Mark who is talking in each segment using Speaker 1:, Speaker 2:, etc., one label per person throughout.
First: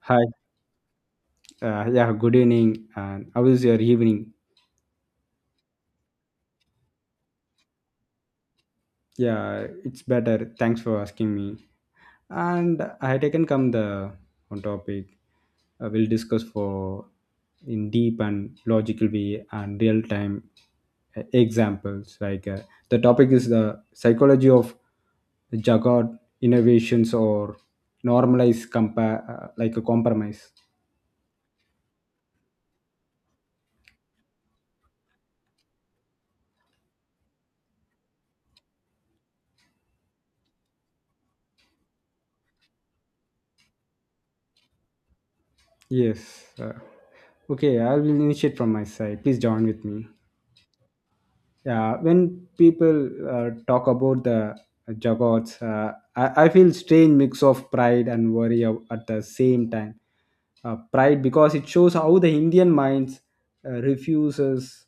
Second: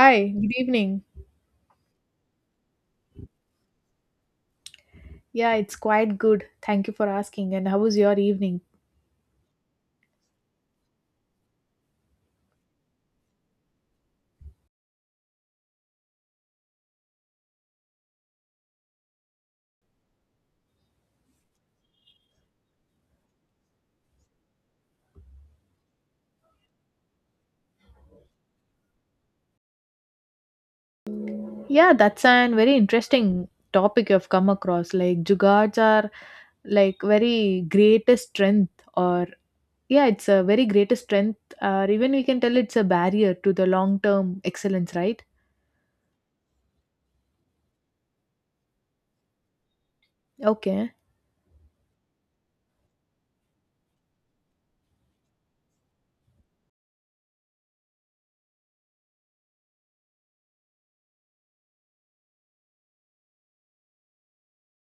Speaker 1: Hi.
Speaker 2: good evening.
Speaker 1: Yeah, good evening. And how is your evening?
Speaker 2: Yeah, it's quite good. Thank you for asking. And how was your evening?
Speaker 1: Yeah, it's better. Thanks for asking me. And I had taken come the one topic we'll discuss for in deep and logical way and real time examples. The topic is the psychology of Jagged innovations or normalize compare like a compromise.
Speaker 2: Yeah, that's an very interesting topic you've come across. Like jugards are like very greatest strength or yeah, it's a very greatest strength or even we can tell it's a barrier to the long-term excellence, right?
Speaker 1: Yes. Okay, I will initiate from my side. Please join with me.
Speaker 2: Okay.
Speaker 1: Yeah, when people talk about the jagots, I feel strange mix of pride and worry at the same time. Pride because it shows how the Indian minds refuses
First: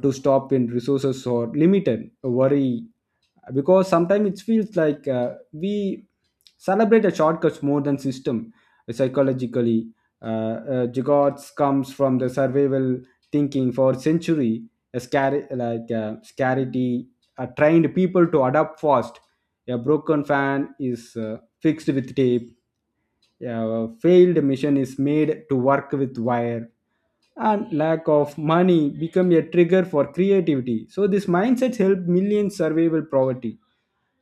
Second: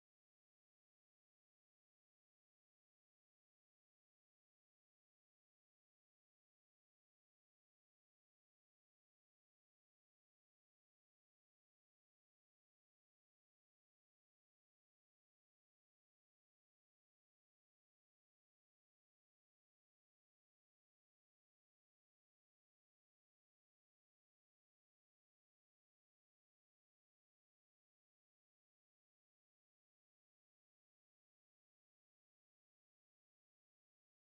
Speaker 1: to stop when resources or limited. Worry because sometimes it feels like we celebrate the shortcuts more than system psychologically. Jagots comes from the survival thinking for century a scary like scarcity trained people to adapt fast, a broken fan is fixed with tape, a failed mission is made to work with wire, and lack of money become a trigger for creativity. So this mindset helped millions survival poverty,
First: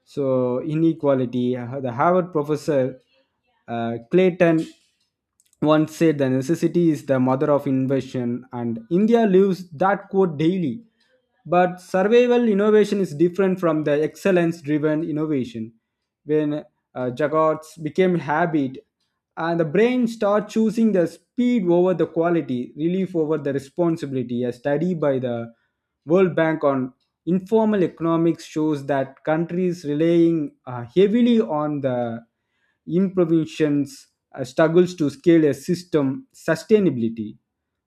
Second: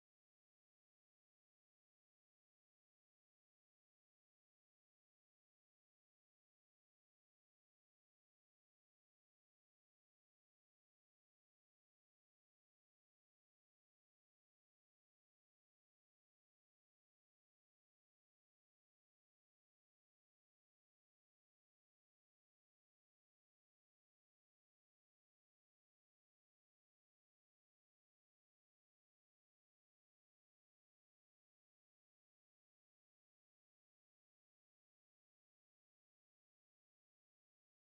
Speaker 1: so inequality. The harvard professor clayton one said the necessity is the mother of invention, and India lives that quote daily. But survival innovation is different from the excellence driven innovation. When juggauts became habit, and the brain starts choosing the speed over the quality, relief over the responsibility. A study by the World Bank on informal economics shows that countries relying heavily on the improvisations struggles to scale a system sustainability.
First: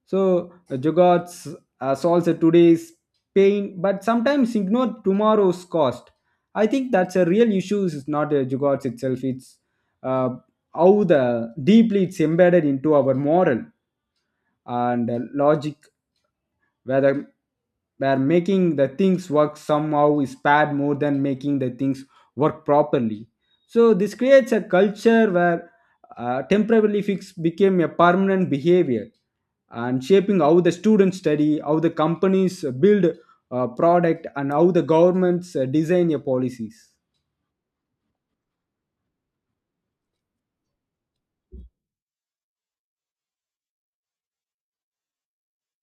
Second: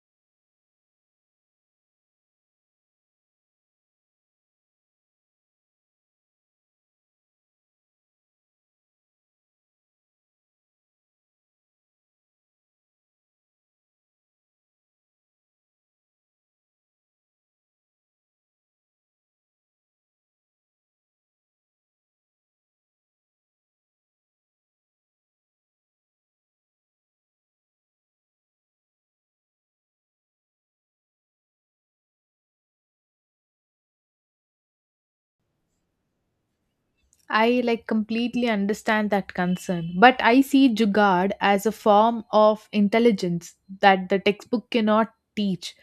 Speaker 1: So Jugaad solves the today's pain, but sometimes ignore tomorrow's cost. I think that's a real issue. It's not a Jugaad itself. It's uh, how the deeply it's embedded into our moral and logic, whether where making the things work somehow is bad more than making the things work properly. So this creates a culture where temporarily fix became a permanent behavior, and shaping how the students study, how the companies build a product, and how the governments design your policies.
Speaker 2: I like completely understand that concern, but I see Jugaad as a form of intelligence that the textbook cannot teach.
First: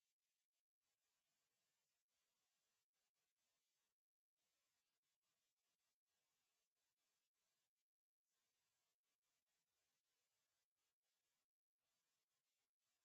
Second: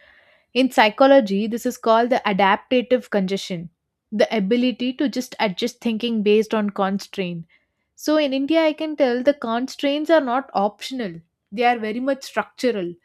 Speaker 2: In psychology, this is called the adaptative congestion, the ability to just adjust thinking based on constraints. So in India, I can tell the constraints are not optional, they are very much structural.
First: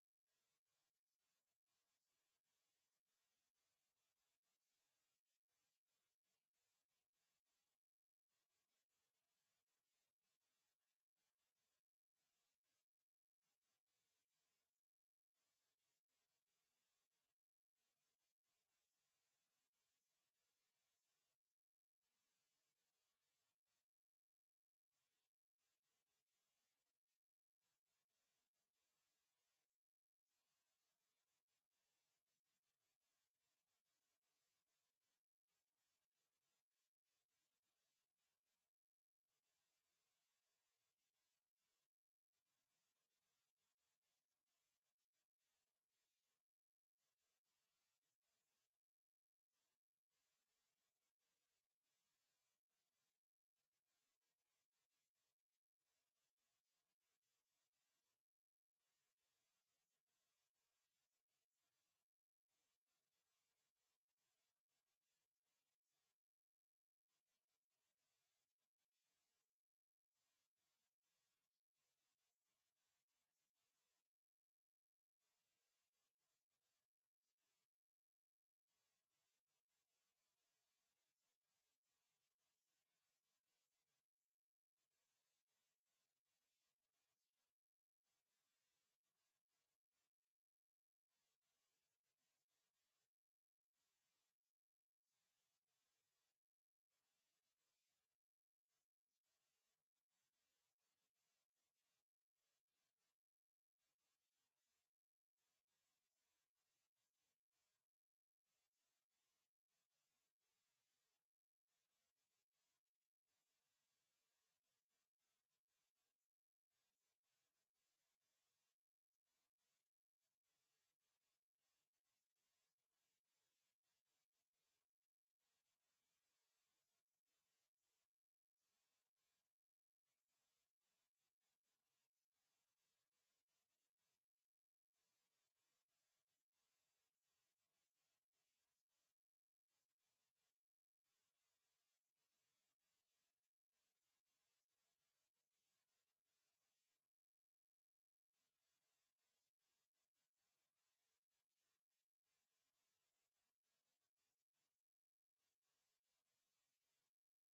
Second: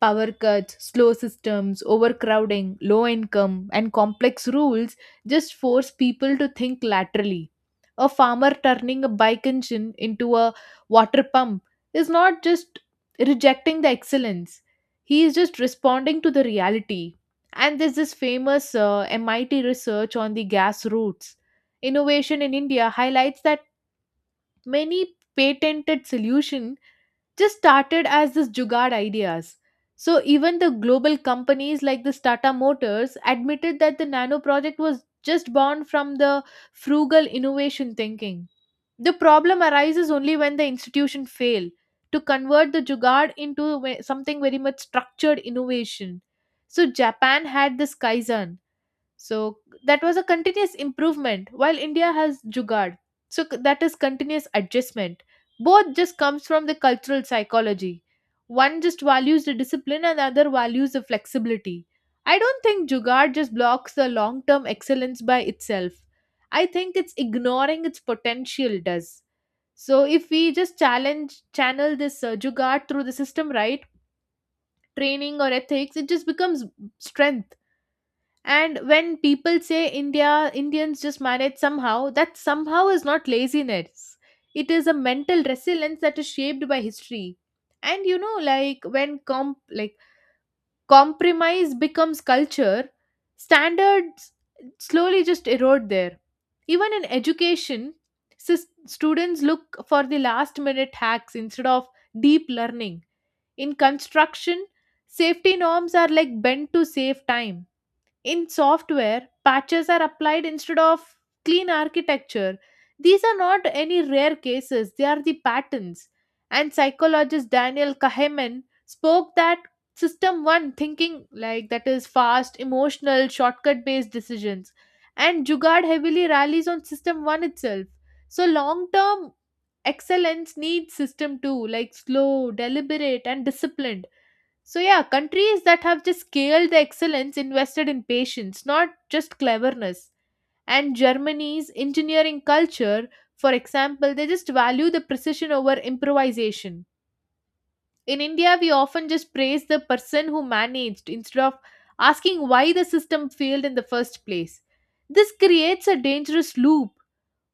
Speaker 2: Power cuts, slow systems, overcrowding, low income, and complex rules just force people to think laterally. A farmer turning a bike engine into a water pump is not just rejecting the excellence, he is just responding to the reality. And there's this famous MIT research on the gas routes innovation in India highlights that many patented solution just started as this jugaad ideas, so even the global companies like the tata motors admitted that the nano project was just born from the frugal innovation thinking. The problem arises only when the institution fail to convert the jugaad into something very much structured innovation. So japan had this kaizen, so that was a continuous improvement while India has jugaad. So that is continuous adjustment. Both just comes from the cultural psychology. One just values the discipline and other values the flexibility. I don't think jugaad just blocks the long-term excellence by itself. I think it's ignoring its potential does. So if we just challenge channel this jugaad through the system right training or ethics, it just becomes strength. And when people say India, Indians just manage somehow, that somehow is not laziness. It is a mental resilience that is shaped by history. And you know, like when compromise becomes culture, standards slowly just erode there. Even in education, students look for the last minute hacks instead of deep learning. In construction, safety norms are like bent to save time, in software, patches are applied instead of clean architecture. These are not any rare cases, they are the patterns. And psychologist Daniel Kahneman spoke that system one thinking, like that is fast, emotional, shortcut based decisions. And Jugad heavily rallies on system one itself. So, long term excellence needs system two, like slow, deliberate, and disciplined. So, yeah, countries that have just scaled the excellence invested in patience, not just cleverness. And Germany's engineering culture, for example, they just value the precision over improvisation. In India, we often just praise the person who managed instead of asking why the system failed in the first place. This creates a dangerous loop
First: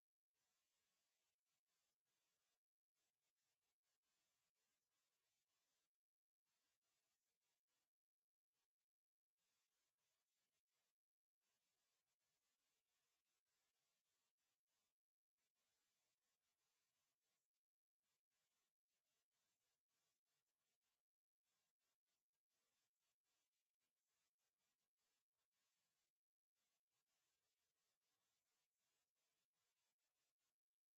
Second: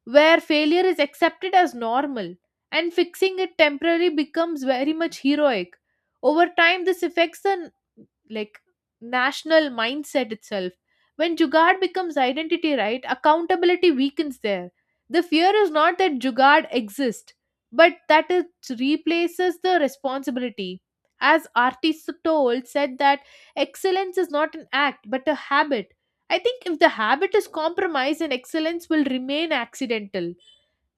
Speaker 2: where failure is accepted as normal and fixing it temporarily becomes very much heroic. Over time this affects the like national mindset itself. When jugad becomes identity, right, accountability weakens there. The fear is not that jugad exists but that it replaces the responsibility. As artist told said that excellence is not an act but a habit. I think if the habit is compromised, then excellence will remain accidental.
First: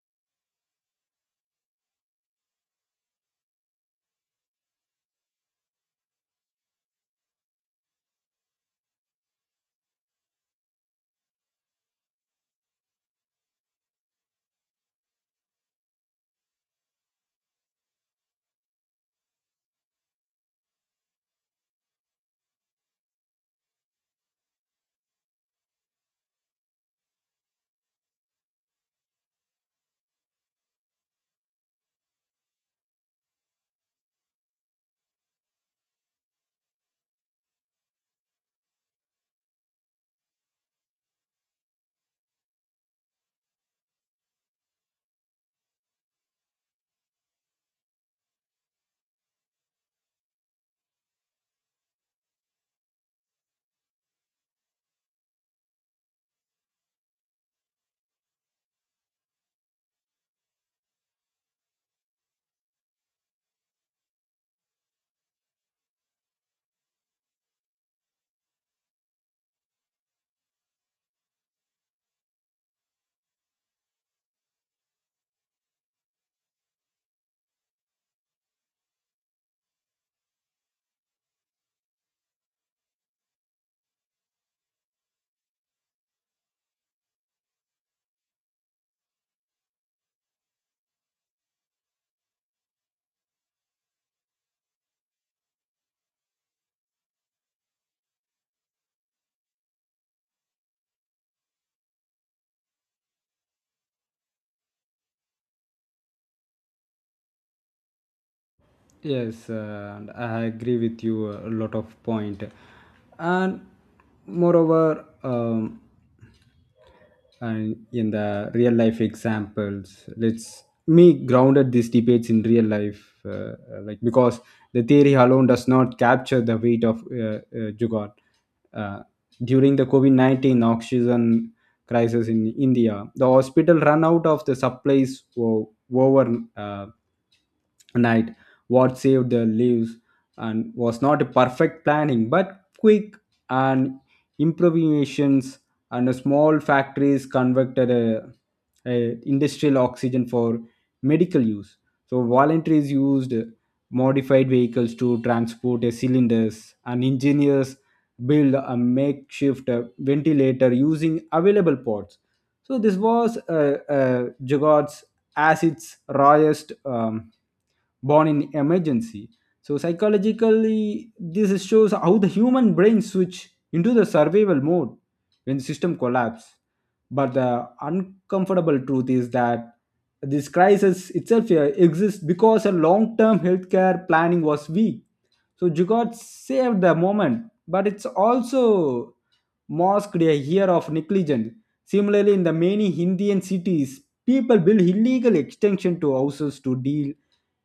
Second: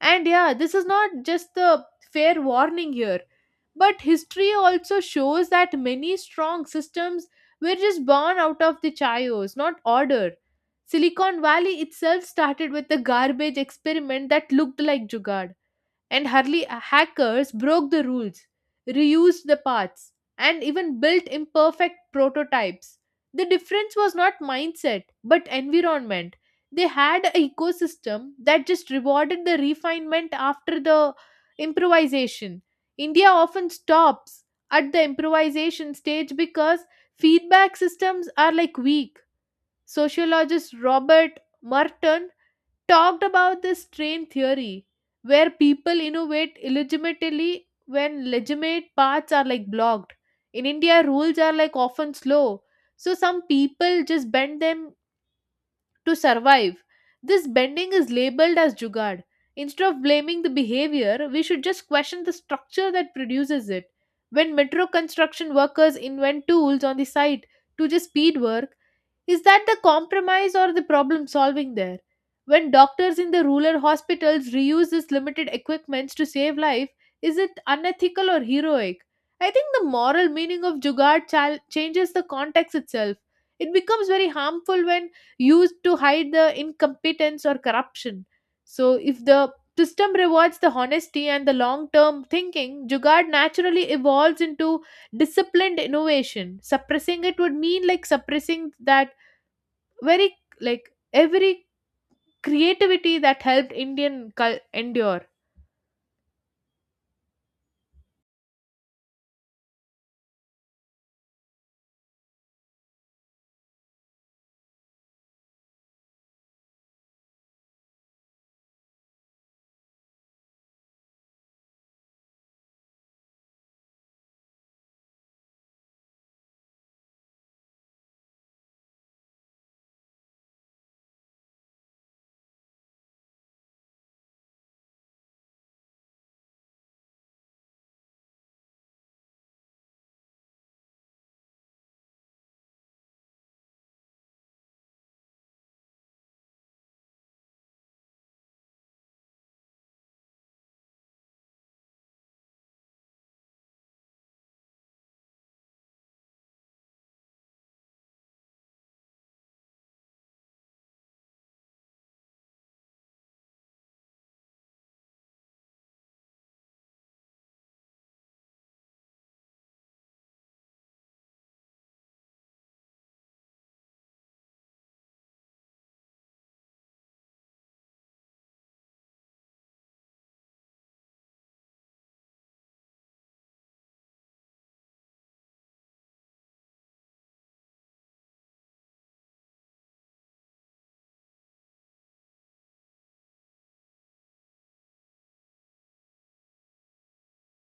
Speaker 2: And yeah, this is not just the fair warning here, but history also shows that many strong systems were just born out of the chaos, not order. Silicon Valley itself started with a garbage experiment that looked like Jugad. And early hackers broke the rules, reused the parts, and even built imperfect prototypes. The difference was not mindset, but environment. They had an ecosystem that just rewarded the refinement after the improvisation. India often stops at the improvisation stage because feedback systems are like weak. Sociologist Robert Merton talked about this train theory where people innovate illegitimately when legitimate paths are like blocked. In India, rules are like often slow, so some people just bend them to survive. This bending is labeled as jugad. Instead of blaming the behavior, we should just question the structure that produces it. When metro construction workers invent tools on the site to just speed work, is that the compromise or the problem solving there? When doctors in the rural hospitals reuse this limited equipment to save life, is it unethical or heroic? I think the moral meaning of Jugaad changes the context itself. It becomes very harmful when used to hide the incompetence or corruption. So, if the system rewards the honesty and the long term thinking, Jugaad naturally evolves into disciplined innovation, suppressing it would mean like suppressing that very like every creativity that helped endure.
Speaker 1: Yes, and I agree with you a lot of point, and moreover, and in the real life examples, let's me grounded these debates in real life, like because the theory alone does not capture the weight of jugaad uh, during the covid-19 oxygen crisis in india. The hospital ran out of the supplies over uh, night. What saved their lives and was not a perfect planning but quick and improvisations, and small factories converted a industrial oxygen for medical use. So voluntaries used modified vehicles to transport a cylinders, and engineers build a makeshift ventilator using available parts. So this was Jagod's as its rawest, born in emergency. So psychologically, this shows how the human brain switch into the survival mode when the system collapse. But the uncomfortable truth is that this crisis itself exists because a long-term healthcare planning was weak. So Jugaad saved the moment, but it's also masked a year of negligence. Similarly, in the many Indian cities, people build illegal extension to houses to deal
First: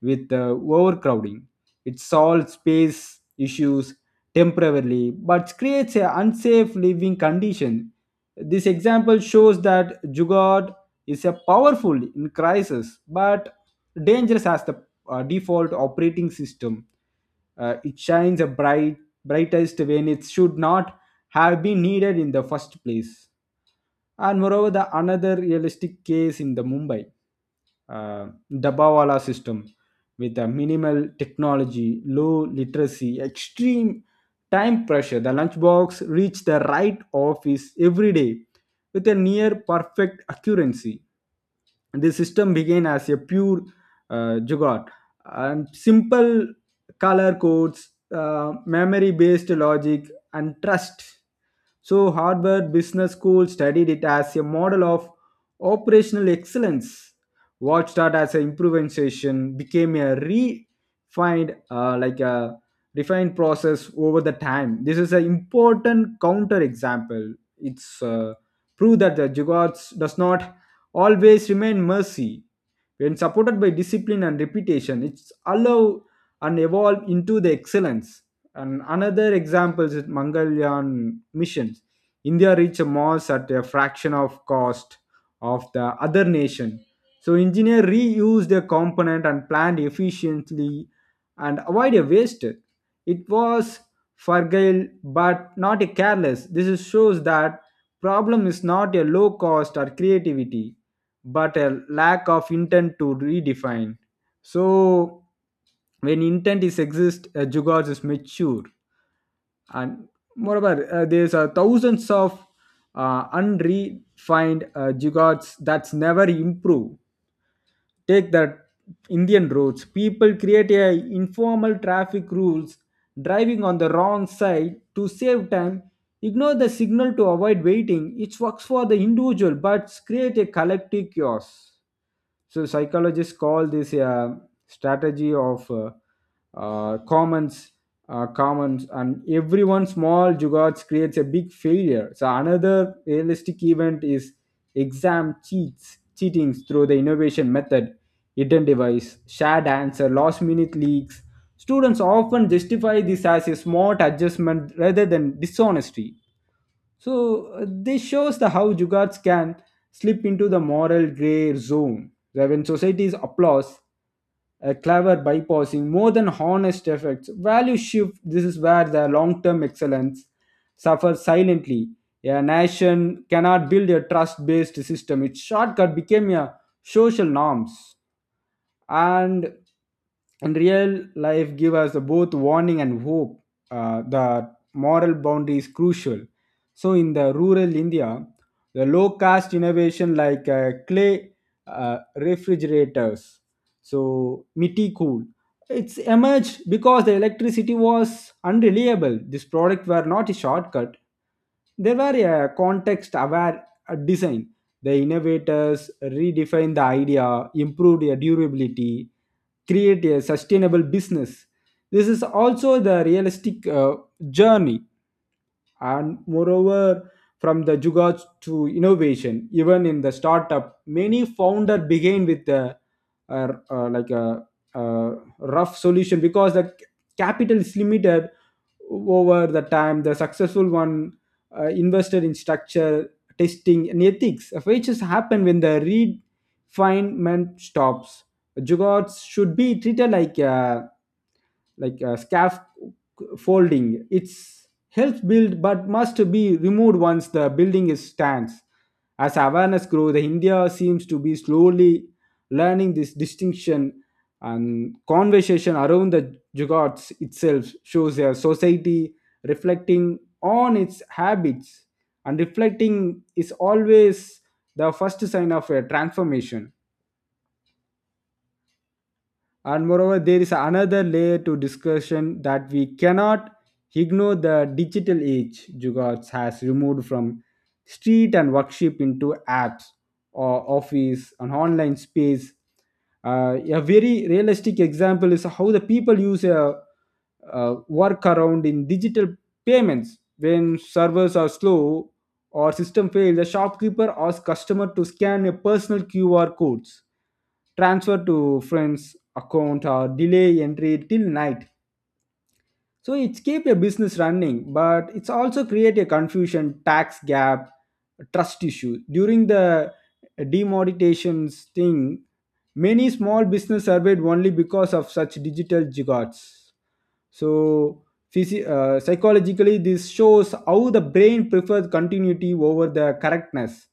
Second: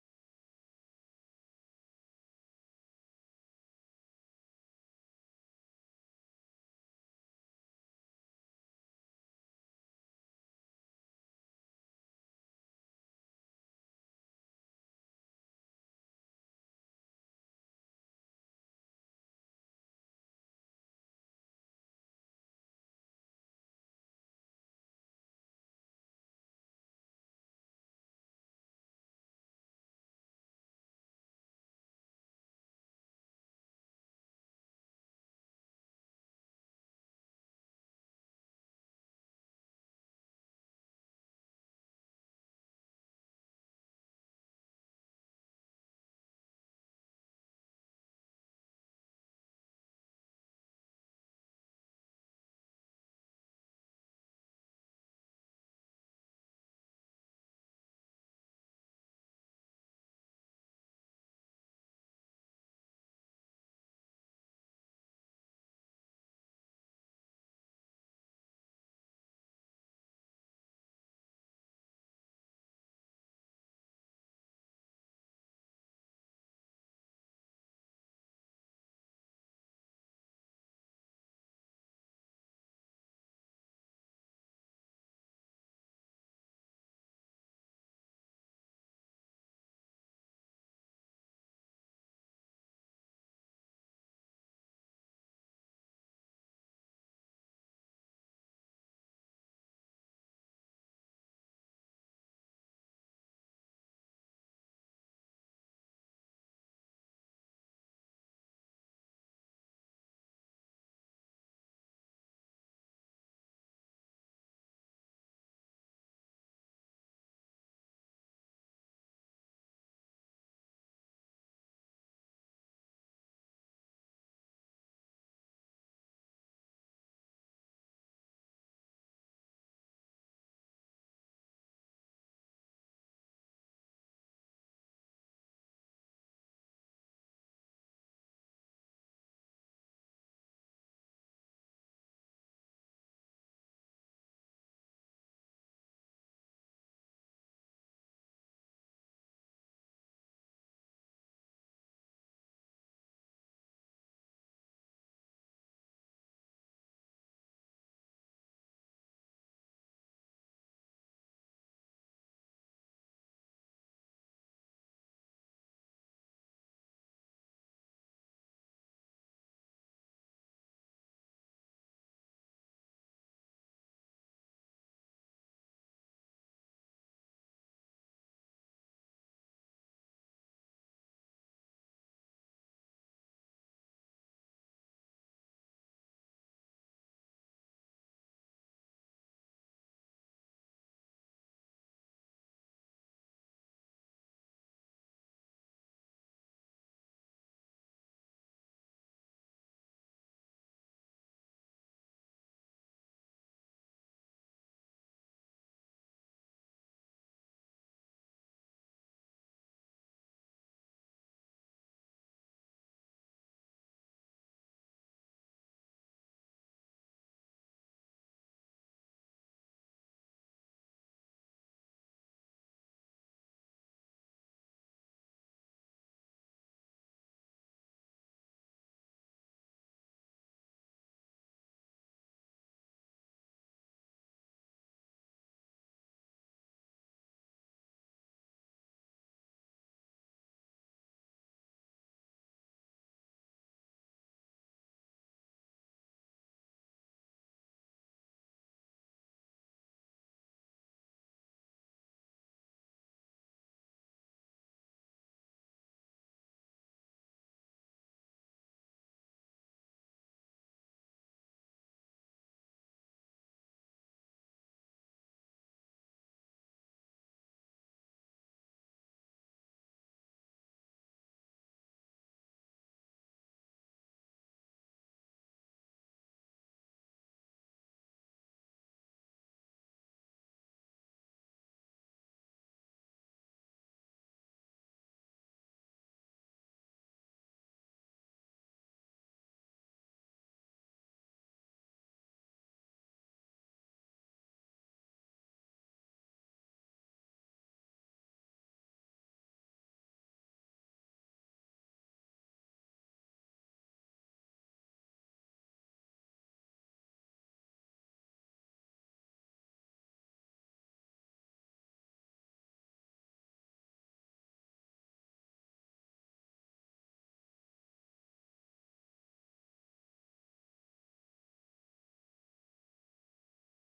Speaker 1: with overcrowding. It solves space issues temporarily, but creates an unsafe living condition. This example shows that Jugaad is a powerful in crisis, but dangerous as the default operating system. It shines a brightest when it should not have been needed in the first place. And moreover, the another realistic case in the Mumbai Dabawala system with a minimal technology, low literacy, extreme time pressure. The lunchbox reached the right office every day with a near perfect accuracy. The system began as a pure jugaad: and simple color codes, memory based logic, and trust. So, Harvard Business School studied it as a model of operational excellence. What started as an improvisation became a refined, like a refined process over the time. This is an important counter example. It's proof that the jugards does not always remain mercy. When supported by discipline and reputation, it's allow and evolve into the excellence. And another example is Mangalyaan missions. India reached Mars at a fraction of cost of the other nation. So engineer reused a component and planned efficiently and avoid a waste. It was fragile but not a careless. Shows that problem is not a low cost or creativity but a lack of intent to redefine. So when intent is exist, Jugaad is mature. And moreover, there's thousands of unrefined Jugaads that's never improve. Take the Indian roads. People create a informal traffic rules, driving on the wrong side to save time. Ignore the signal to avoid waiting. It works for the individual, but create a collective chaos. So psychologists call this a strategy of commons, commons, and everyone small jugards creates a big failure. So another realistic event is exam cheatings through the innovation method, hidden device, shared answer, last minute leaks. Students often justify this as a smart adjustment rather than dishonesty. So this shows the how jugards can slip into the moral grey zone, where when society's applause, a clever bypassing more than honest effects, value shift. This is where the long-term excellence suffers silently. A nation cannot build a trust-based system. Its shortcut became a social norms, and in real life give us both warning and hope. The moral boundary is crucial. So in the rural india, the low caste innovation like clay refrigerators, so miti cool, it's emerged because the electricity was unreliable. These products were not a shortcut, they were a context aware design. The innovators redefined the idea, improved the durability, create a sustainable business. This is also the realistic journey, and moreover from the jugaad to innovation. Even in the startup, many founder begin with a- a- like a, a rough solution because the capital is limited. Over the time, the successful one invested in structure, testing and ethics, which has happened when the refinement stops. Jugaad should be treated like a scaffolding. It's helps build but must be removed once the building is stands. As awareness grows, India seems to be slowly learning this distinction, and conversation around the jugots itself shows a society reflecting on its habits, and reflecting is always the first sign of a transformation. And moreover, there is another layer to discussion that we cannot ignore. The digital age jugards has removed from street and workshop into apps or office and online space. A very realistic example is how the people use a workaround in digital payments when servers are slow or system fail. The shopkeeper asks customer to scan a personal QR codes, transfer to friends account or delay entry till night. So it's keep a business running, but it's also create a confusion, tax gap, trust issue. During the demonetizations thing, many small business surveyed only because of such digital gigots. So, psychologically, this shows how the brain prefers continuity over the correctness.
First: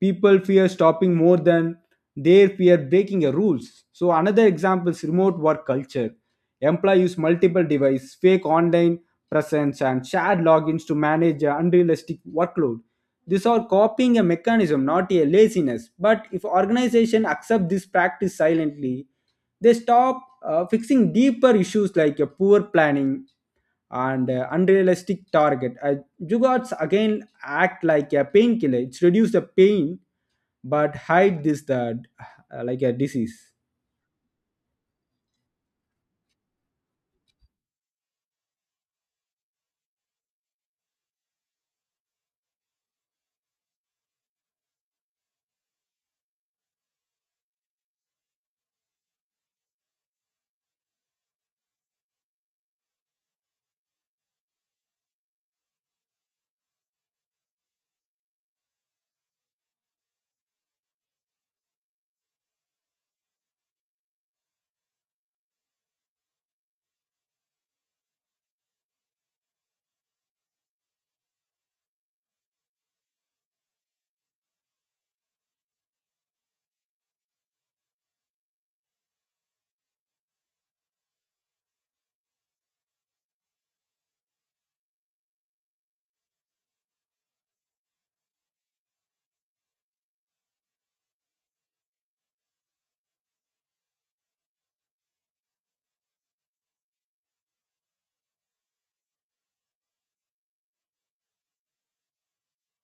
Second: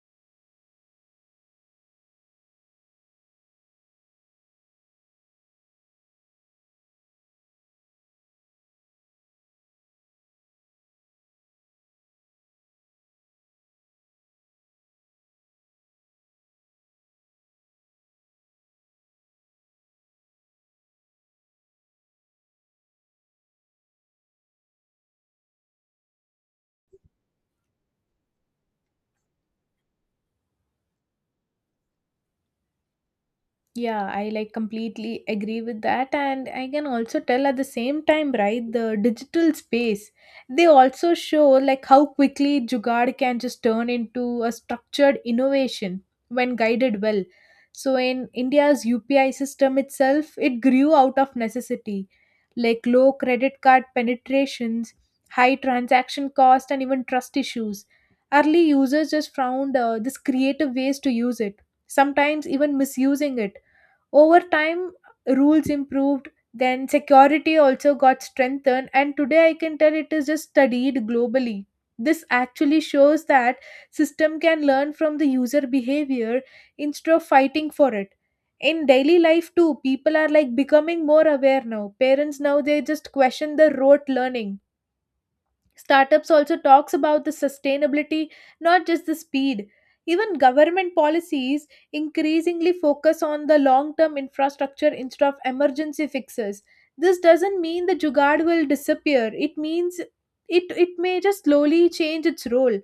Speaker 1: People fear stopping more than they fear breaking the rules. So, another example is remote work culture. Employees use multiple devices, fake online presence, and shared logins to manage a unrealistic workload. These are copying a mechanism, not a laziness. But if organization accept this practice silently, they stop fixing deeper issues like poor planning and unrealistic target. Jugards again act like a painkiller. It's reduce the pain but hide this the like a disease.
Speaker 2: Yeah, I like completely agree with that. And I can also tell at the same time, right, the digital space, they also show like how quickly Jugaad can just turn into a structured innovation when guided well. So in India's UPI system itself, it grew out of necessity, like low credit card penetrations, high transaction cost, and even trust issues. Early users just found this creative ways to use it, sometimes even misusing it. Over time, rules improved, then security also got strengthened, and today I can tell it is just studied globally. This actually shows that system can learn from the user behavior instead of fighting for it. In daily life too, people are like becoming more aware now. Parents now they just question the rote learning, startups also talks about the sustainability not just the speed. Even government policies increasingly focus on the long term infrastructure instead of emergency fixes. This doesn't mean the jugaad will disappear, it means it may just slowly change its role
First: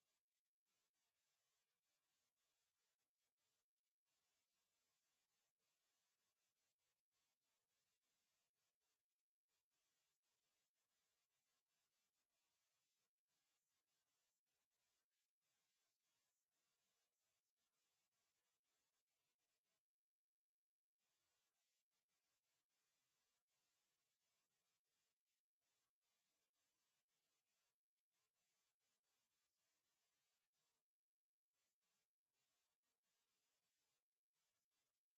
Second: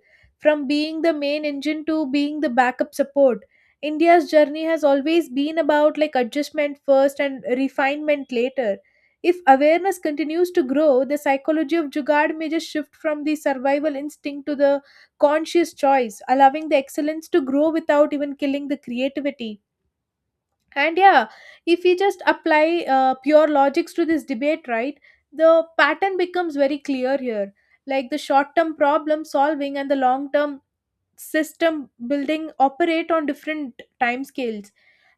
Speaker 2: from being the main engine to being the backup support. India's journey has always been about like adjustment first and refinement later. If awareness continues to grow, the psychology of Jugaad may just shift from the survival instinct to the conscious choice, allowing the excellence to grow without even killing the creativity. And yeah, if we just apply pure logics to this debate, right, the pattern becomes very clear here. Like the short term problem solving and the long term system building operate on different time scales.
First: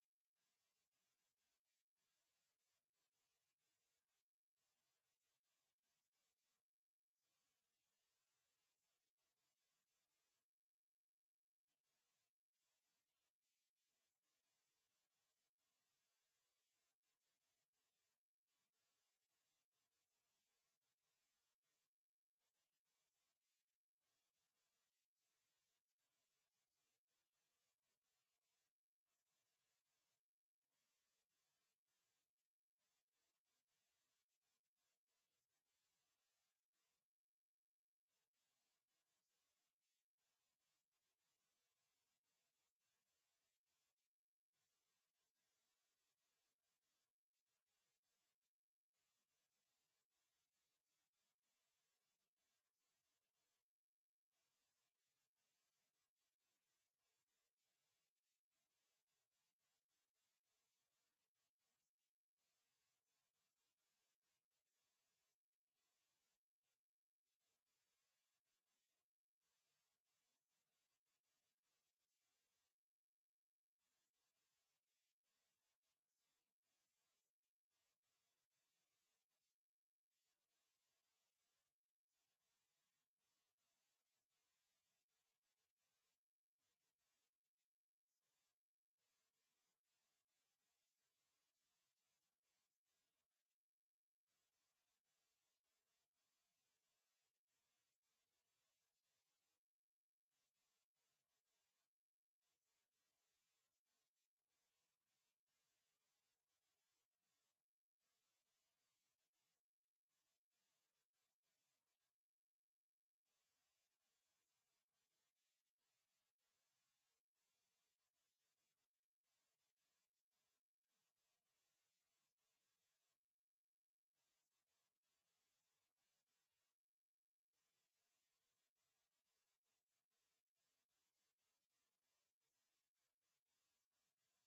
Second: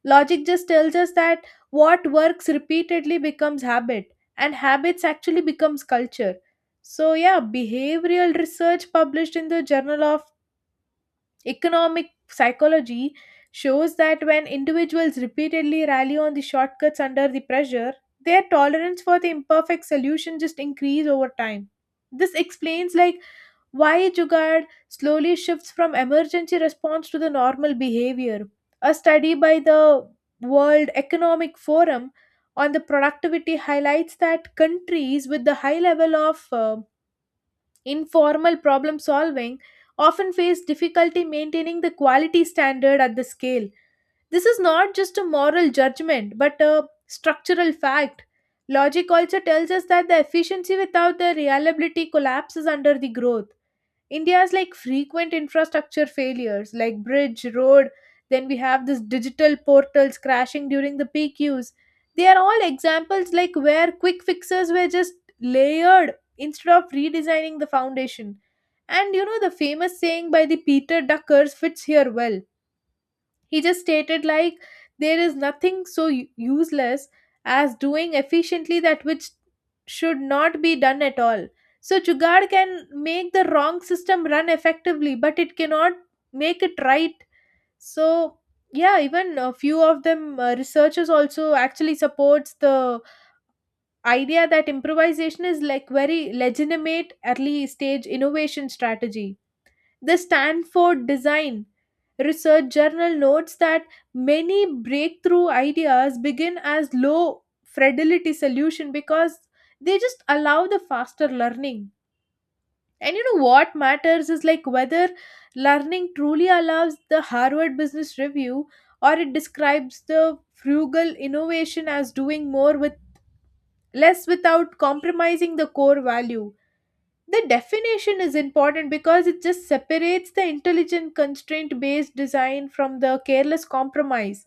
Speaker 2: Logic just tells us that what works repeatedly becomes habit, and habits actually becomes culture. So yeah, behavioral research published in the Journal of Economic Psychology shows that when individuals repeatedly rally on the shortcuts under the pressure, their tolerance for the imperfect solution just increase over time. This explains like why Jugaad slowly shifts from emergency response to the normal behavior. A study by the World Economic Forum on the productivity highlights that countries with the high level of informal problem solving often face difficulty maintaining the quality standard at the scale. This is not just a moral judgment but a structural fact. Logic also tells us that the efficiency without the reliability collapses under the growth. India's like frequent infrastructure failures, like bridge, road, then we have this digital portals crashing during the peak use. They are all examples like where quick fixes were just layered instead of redesigning the foundation. And you know, the famous saying by the Peter Duckers fits here well, he just stated like there is nothing so useless as doing efficiently that which should not be done at all. So Jugaad can make the wrong system run effectively, but it cannot make it right. So yeah, even a few of them researchers also actually supports the idea that improvisation is like very legitimate early stage innovation strategy. The Stanford Design Research Journal notes that many breakthrough ideas begin as low fidelity solution because they just allow the faster learning. And you know what matters is like whether learning truly allows the Harvard Business Review, or it describes the frugal innovation as doing more with less without compromising the core value. The definition is important because it just separates the intelligent constraint based design from the careless compromise.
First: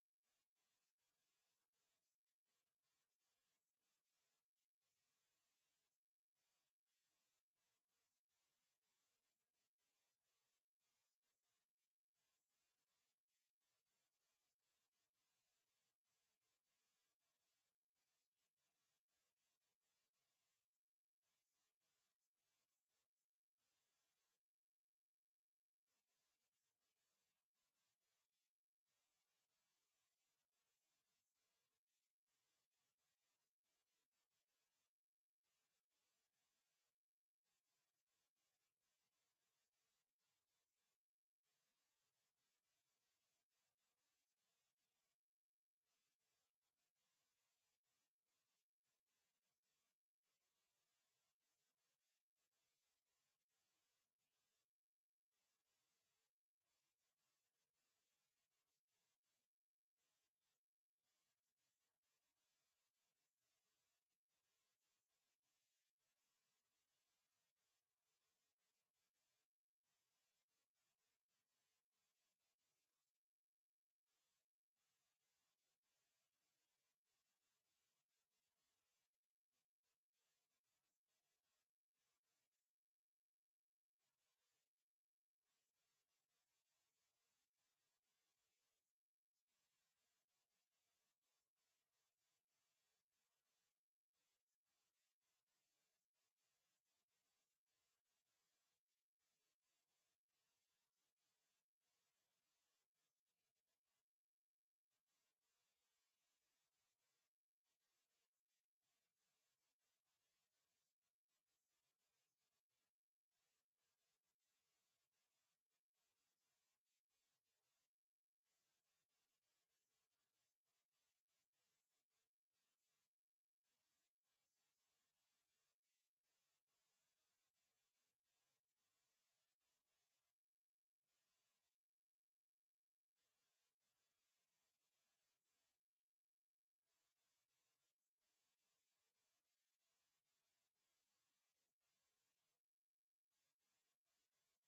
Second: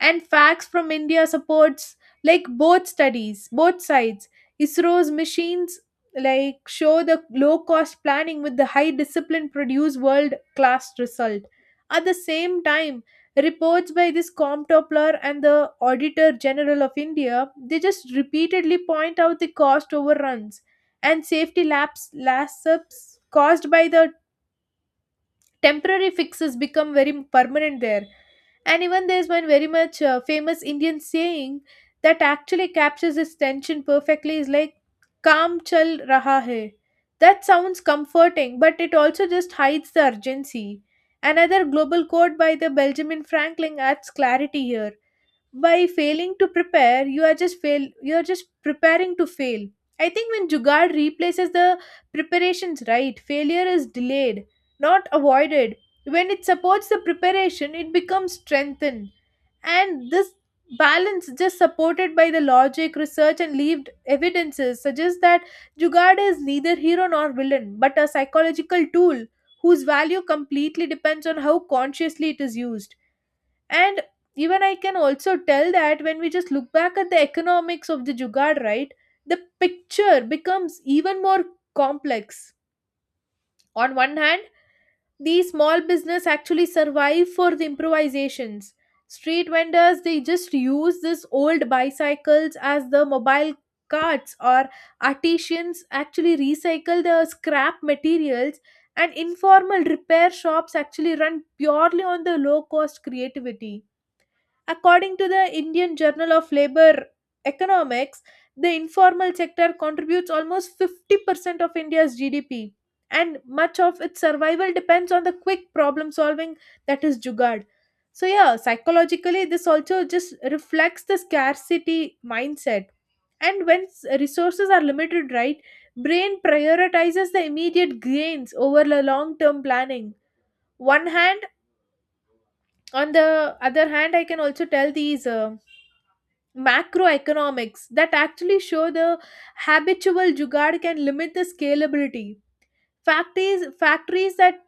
Speaker 2: And facts from india supports like both studies both sides. Isro's machines like show the low cost planning with the high discipline produce world class result. At the same time, reports by this comptopler and the auditor general of india, they just repeatedly point out the cost overruns and safety lapses caused by the temporary fixes become very permanent there. And even there's one very much famous Indian saying that actually captures this tension perfectly is like, Kaam chal raha hai. That sounds comforting, but it also just hides the urgency. Another global quote by the Benjamin Franklin adds clarity here, by failing to prepare you are just preparing to fail. I think when jugaad replaces the preparations, right, failure is delayed not avoided. When it supports the preparation it becomes strengthened. And this balance just supported by the logic research and lived evidences suggests that jugaad is neither hero nor villain but a psychological tool whose value completely depends on how consciously it is used. And even I can also tell that when we just look back at the economics of the Jugaad, right, the picture becomes even more complex. On one hand, these small business actually survive for the improvisations. Street vendors they just use these old bicycles as the mobile carts, or artisans actually recycle the scrap materials, and informal repair shops actually run purely on the low cost creativity. According to the Indian Journal of Labor Economics, the informal sector contributes almost 50% of India's GDP, and much of its survival depends on the quick problem solving that is Jugad. So, yeah, psychologically, this also just reflects the scarcity mindset. And when resources are limited, right, brain prioritizes the immediate gains over the long term planning. One hand, on the other hand, I can also tell these. Macroeconomics that actually show the habitual jugaad can limit the scalability. Factories that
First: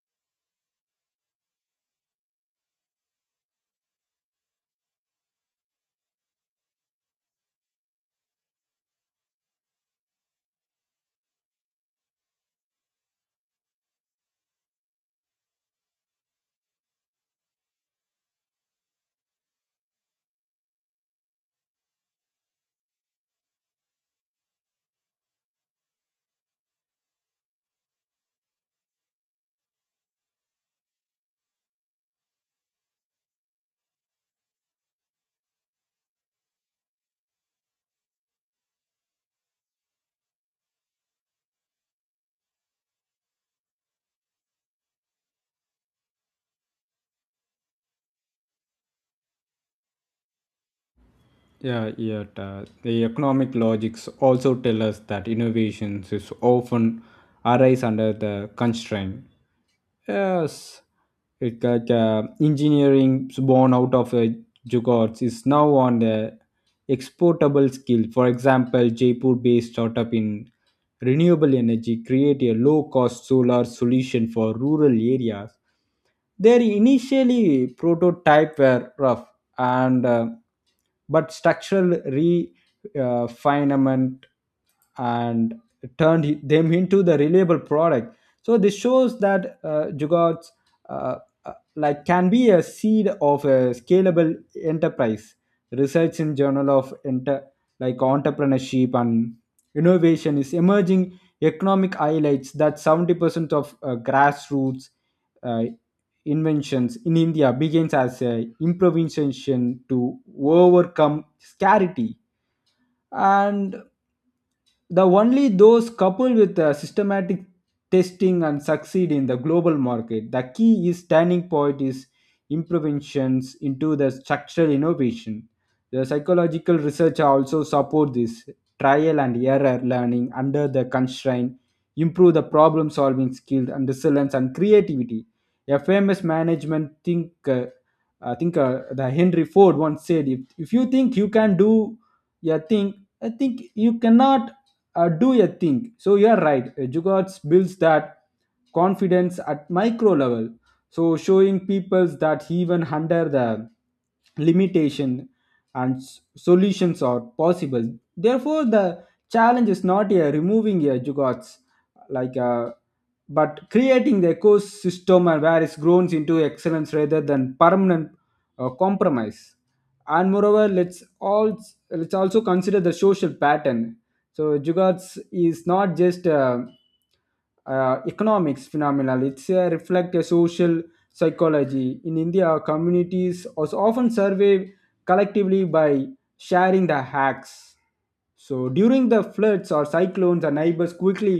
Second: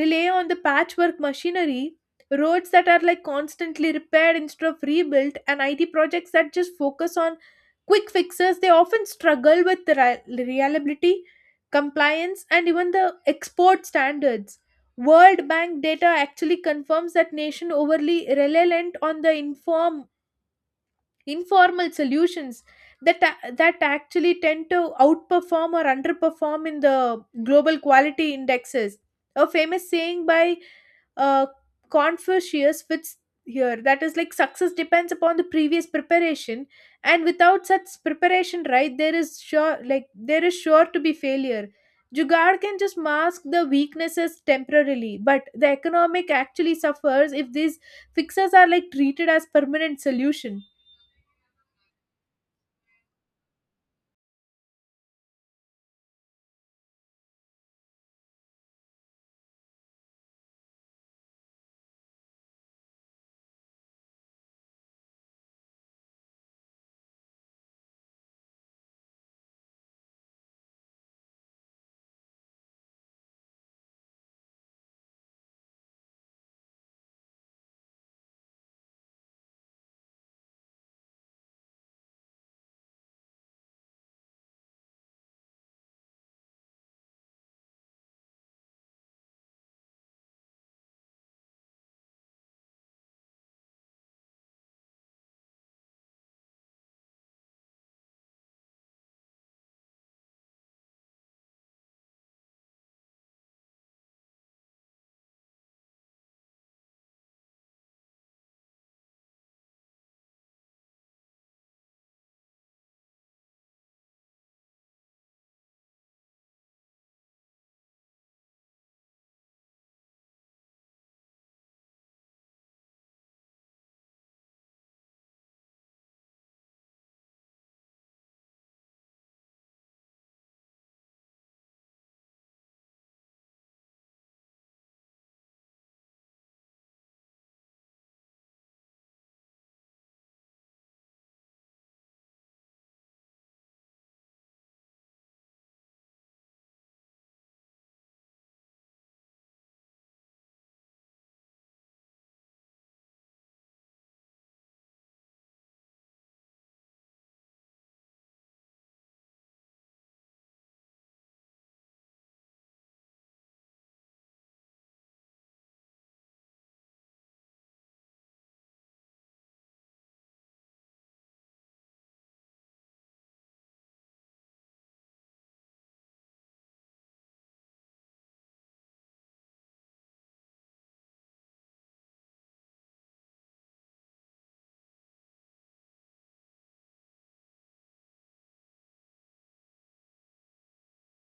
Speaker 2: rely on the patchwork machinery, roads that are like constantly repaired instead of rebuilt, and IT projects that just focus on quick fixes, they often struggle with the reliability, compliance, and even the export standards. World Bank data actually confirms that nation overly reliant on the informal solutions that actually tend to outperform or underperform in the global quality indexes. A famous saying by uh, confucius fits here, that is like success depends upon the previous preparation, and without such preparation, right, there is sure to be failure. Jugaad can just mask the weaknesses temporarily but the economic actually suffers if these fixes are like treated as permanent solution.
Speaker 1: Yeah, yet the economic logics also tell us that innovations is often arise under the constraint. Yes, it, like engineering born out of Jugards is now on the exportable skill. For example, Jaipur-based startup in renewable energy create a low-cost solar solution for rural areas. Their initially prototype were rough and but structural refinement and turned them into the reliable product. So this shows that Jugaad's uh, can be a seed of a scalable enterprise. Research in Journal of Enter like entrepreneurship and innovation is emerging economic highlights that 70% of grassroots uh, inventions in India begins as a improvisation to overcome scarcity, and the only those coupled with systematic testing and succeed in the global market. The key is turning point is interventions into the structural innovation. The psychological research also support this trial and error learning under the constraint, improve the problem solving skills and resilience and creativity. A famous management think I think the Henry Ford once said, if you think you can do a thing, I think you cannot do a thing. So you are right. Jugards builds that confidence at micro level. So showing peoples that even under the limitation and solutions are possible. Therefore, the challenge is not a removing a jugards like a, but creating the ecosystem where it grows into excellence rather than permanent compromise. And moreover, let's also consider the social pattern. So jugards is not just economics phenomenon, it's a reflect a social psychology in india communities also often survey collectively by sharing the hacks. So during the floods or cyclones, the neighbors quickly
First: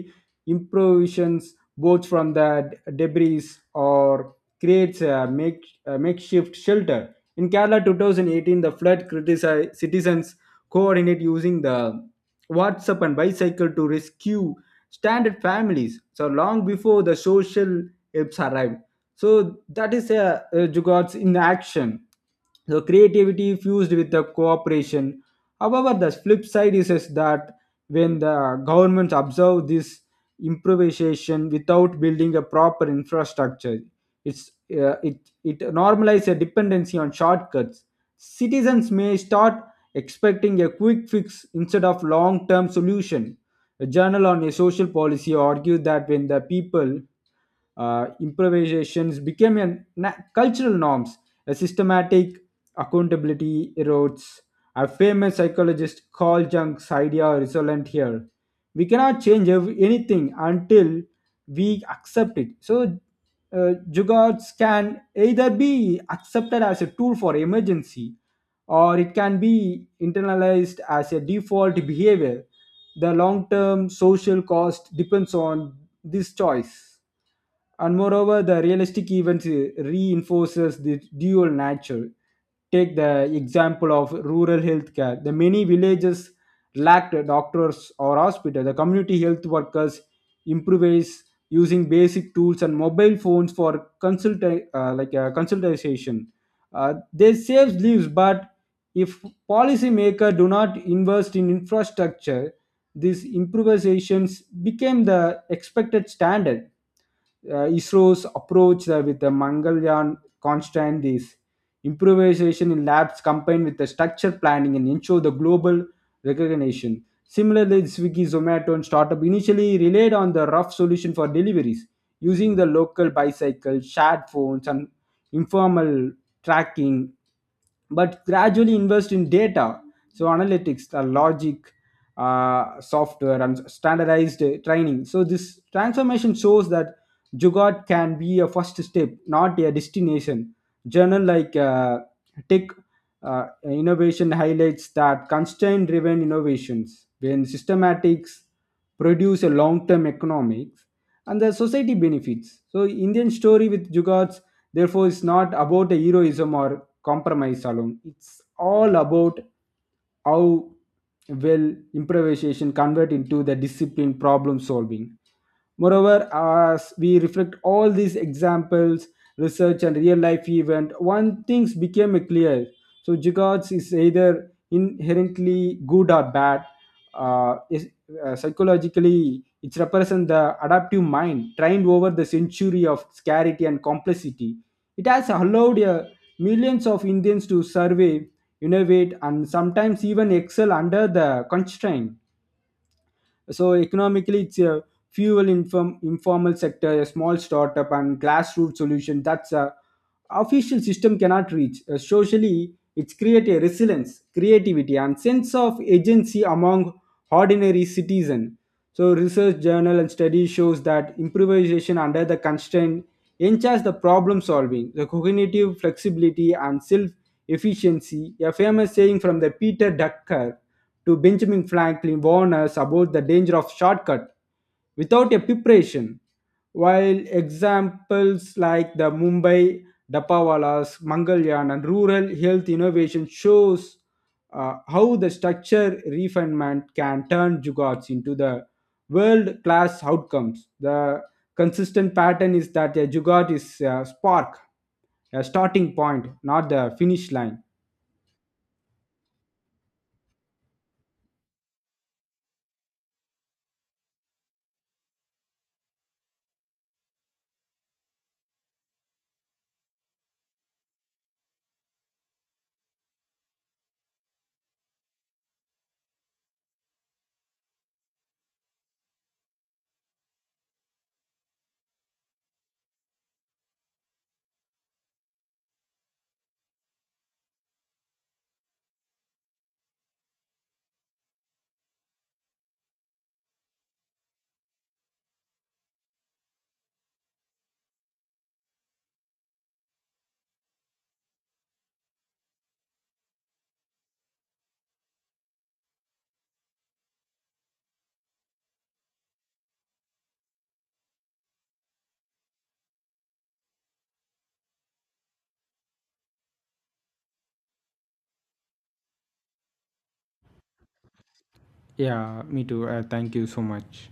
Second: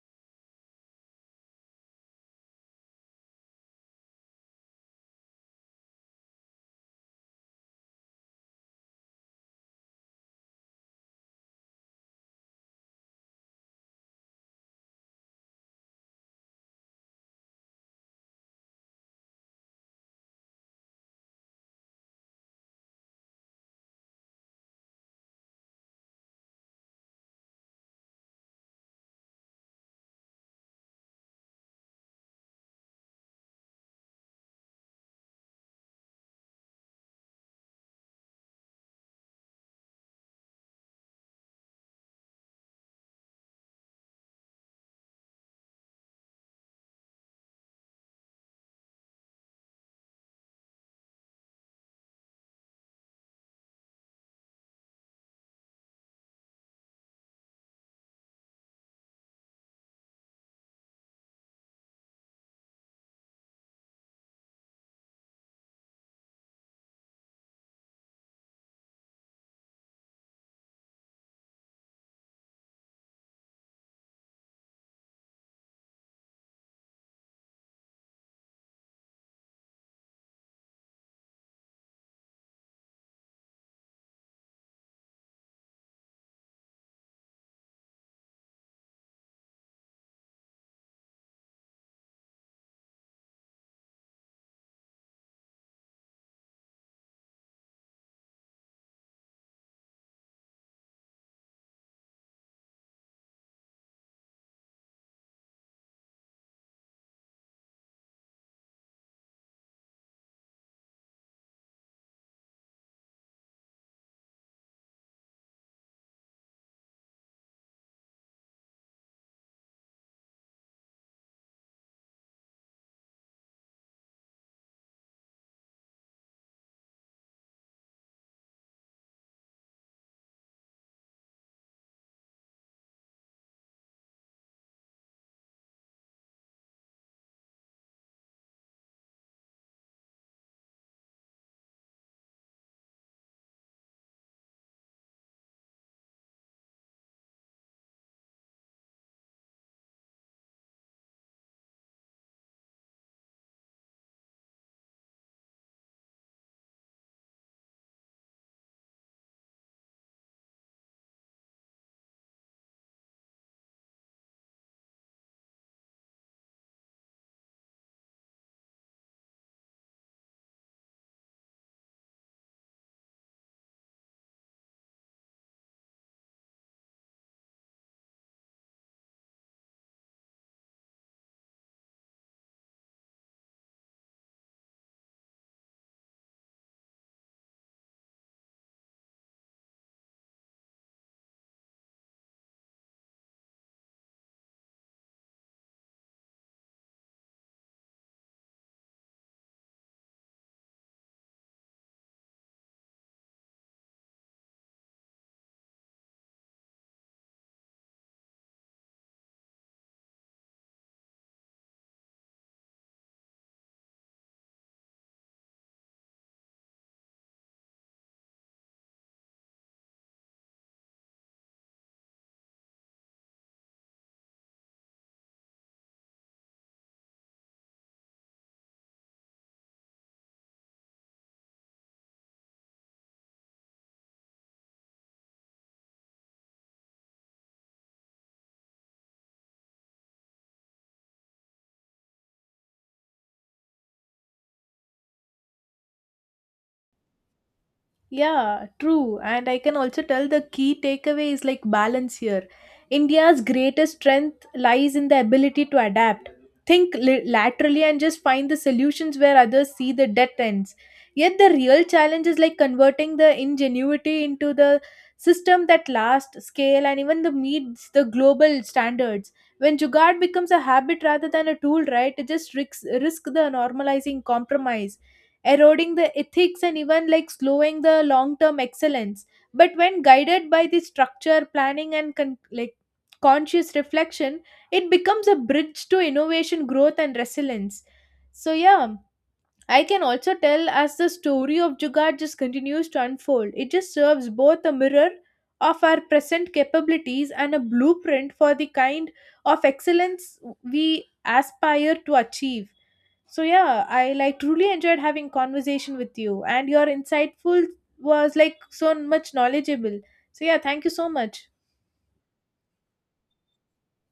Speaker 1: improvisations both from the debris or creates a, make, a makeshift shelter. In Kerala 2018, the flood criticized citizens coordinate using the WhatsApp and bicycle to rescue stranded families. So long before the social apps arrived. So that is a Jugod's in action. So creativity fused with the cooperation. However, the flip side is that when the governments observe this improvisation without building a proper infrastructure, it's, uh, it, it normalizes a dependency on shortcuts. Citizens may start expecting a quick fix instead of long-term solution. A journal on a social policy argued that when the people improvisations became a cultural norms. A systematic accountability erodes. A famous psychologist Carl Jung's idea resilient here. We cannot change anything until we accept it. So, jugards can either be accepted as a tool for emergency, or it can be internalized as a default behavior. The long term social cost depends on this choice. And moreover, the realistic events reinforces this dual nature. Take the example of rural healthcare. The many villages lacked doctors or hospital, the community health workers improvise using basic tools and mobile phones for consultation. uh, they saves lives, but if policymakers do not invest in infrastructure, these improvisations became the expected standard. ISRO's approach with the Mangalyaan constant is improvisation in labs combined with the structure planning and ensure the global recognition. Similarly, Swiggy, Zomato, and startup initially relied on the rough solution for deliveries using the local bicycle, shared phones, and informal tracking, but gradually invest in data, so analytics, the logic, software, and standardized training. So this transformation shows that Jugaad can be a first step, not a destination. Journal like Tech Innovation highlights that constraint-driven innovations, when systematics produce a long-term economics, and the society benefits. So Indian story with Jugaads, therefore, is not about a heroism or compromise alone. It's all about how will improvisation convert into the discipline problem solving. Moreover, as we reflect all these examples, research and real life event, one things became clear. So Jigots is either inherently good or bad. Uh, is, Psychologically, it represents the adaptive mind trained over the century of scarcity and complexity. It has allowed millions of Indians to survive, innovate, and sometimes even excel under the constraint. So economically, it's a informal sector, a small startup, and grassroots solution. That's a official system cannot reach. Socially, it's create a resilience, creativity, and sense of agency among ordinary citizen. So research journal and study shows that improvisation under the constraint enhances the problem solving, the cognitive flexibility and self-efficiency. A famous saying from the Peter Drucker to Benjamin Franklin warns us about the danger of shortcut without a preparation. While examples like the Mumbai Dapawalas, Mangalyaan, and rural health innovation shows how the structure refinement can turn jugards into the world class outcomes. The consistent pattern is that a Jugaad is a spark, a starting point, not the finish line.
Speaker 2: Yeah, true. And I can also tell the key takeaway is like balance here. India's greatest strength lies in the ability to adapt, think laterally, and just find the solutions where others see the dead ends. Yet the real challenge is like converting the ingenuity into the system that lasts, scale, and even the meets the global standards. When Jugad becomes a habit rather than a tool, right, it just risks the normalizing compromise, eroding the ethics and even like slowing the long term excellence. But when guided by the structure planning and conscious reflection it becomes a bridge to innovation growth and resilience. So yeah, I can also tell as the story of jugaad just continues to unfold, it just serves both a mirror of our present capabilities and a blueprint for the kind of excellence we aspire to achieve. So yeah, I like truly enjoyed having conversation with you and your insightful was like so much knowledgeable. So yeah, thank you so much.
Speaker 1: Yeah, me too. Thank you so much.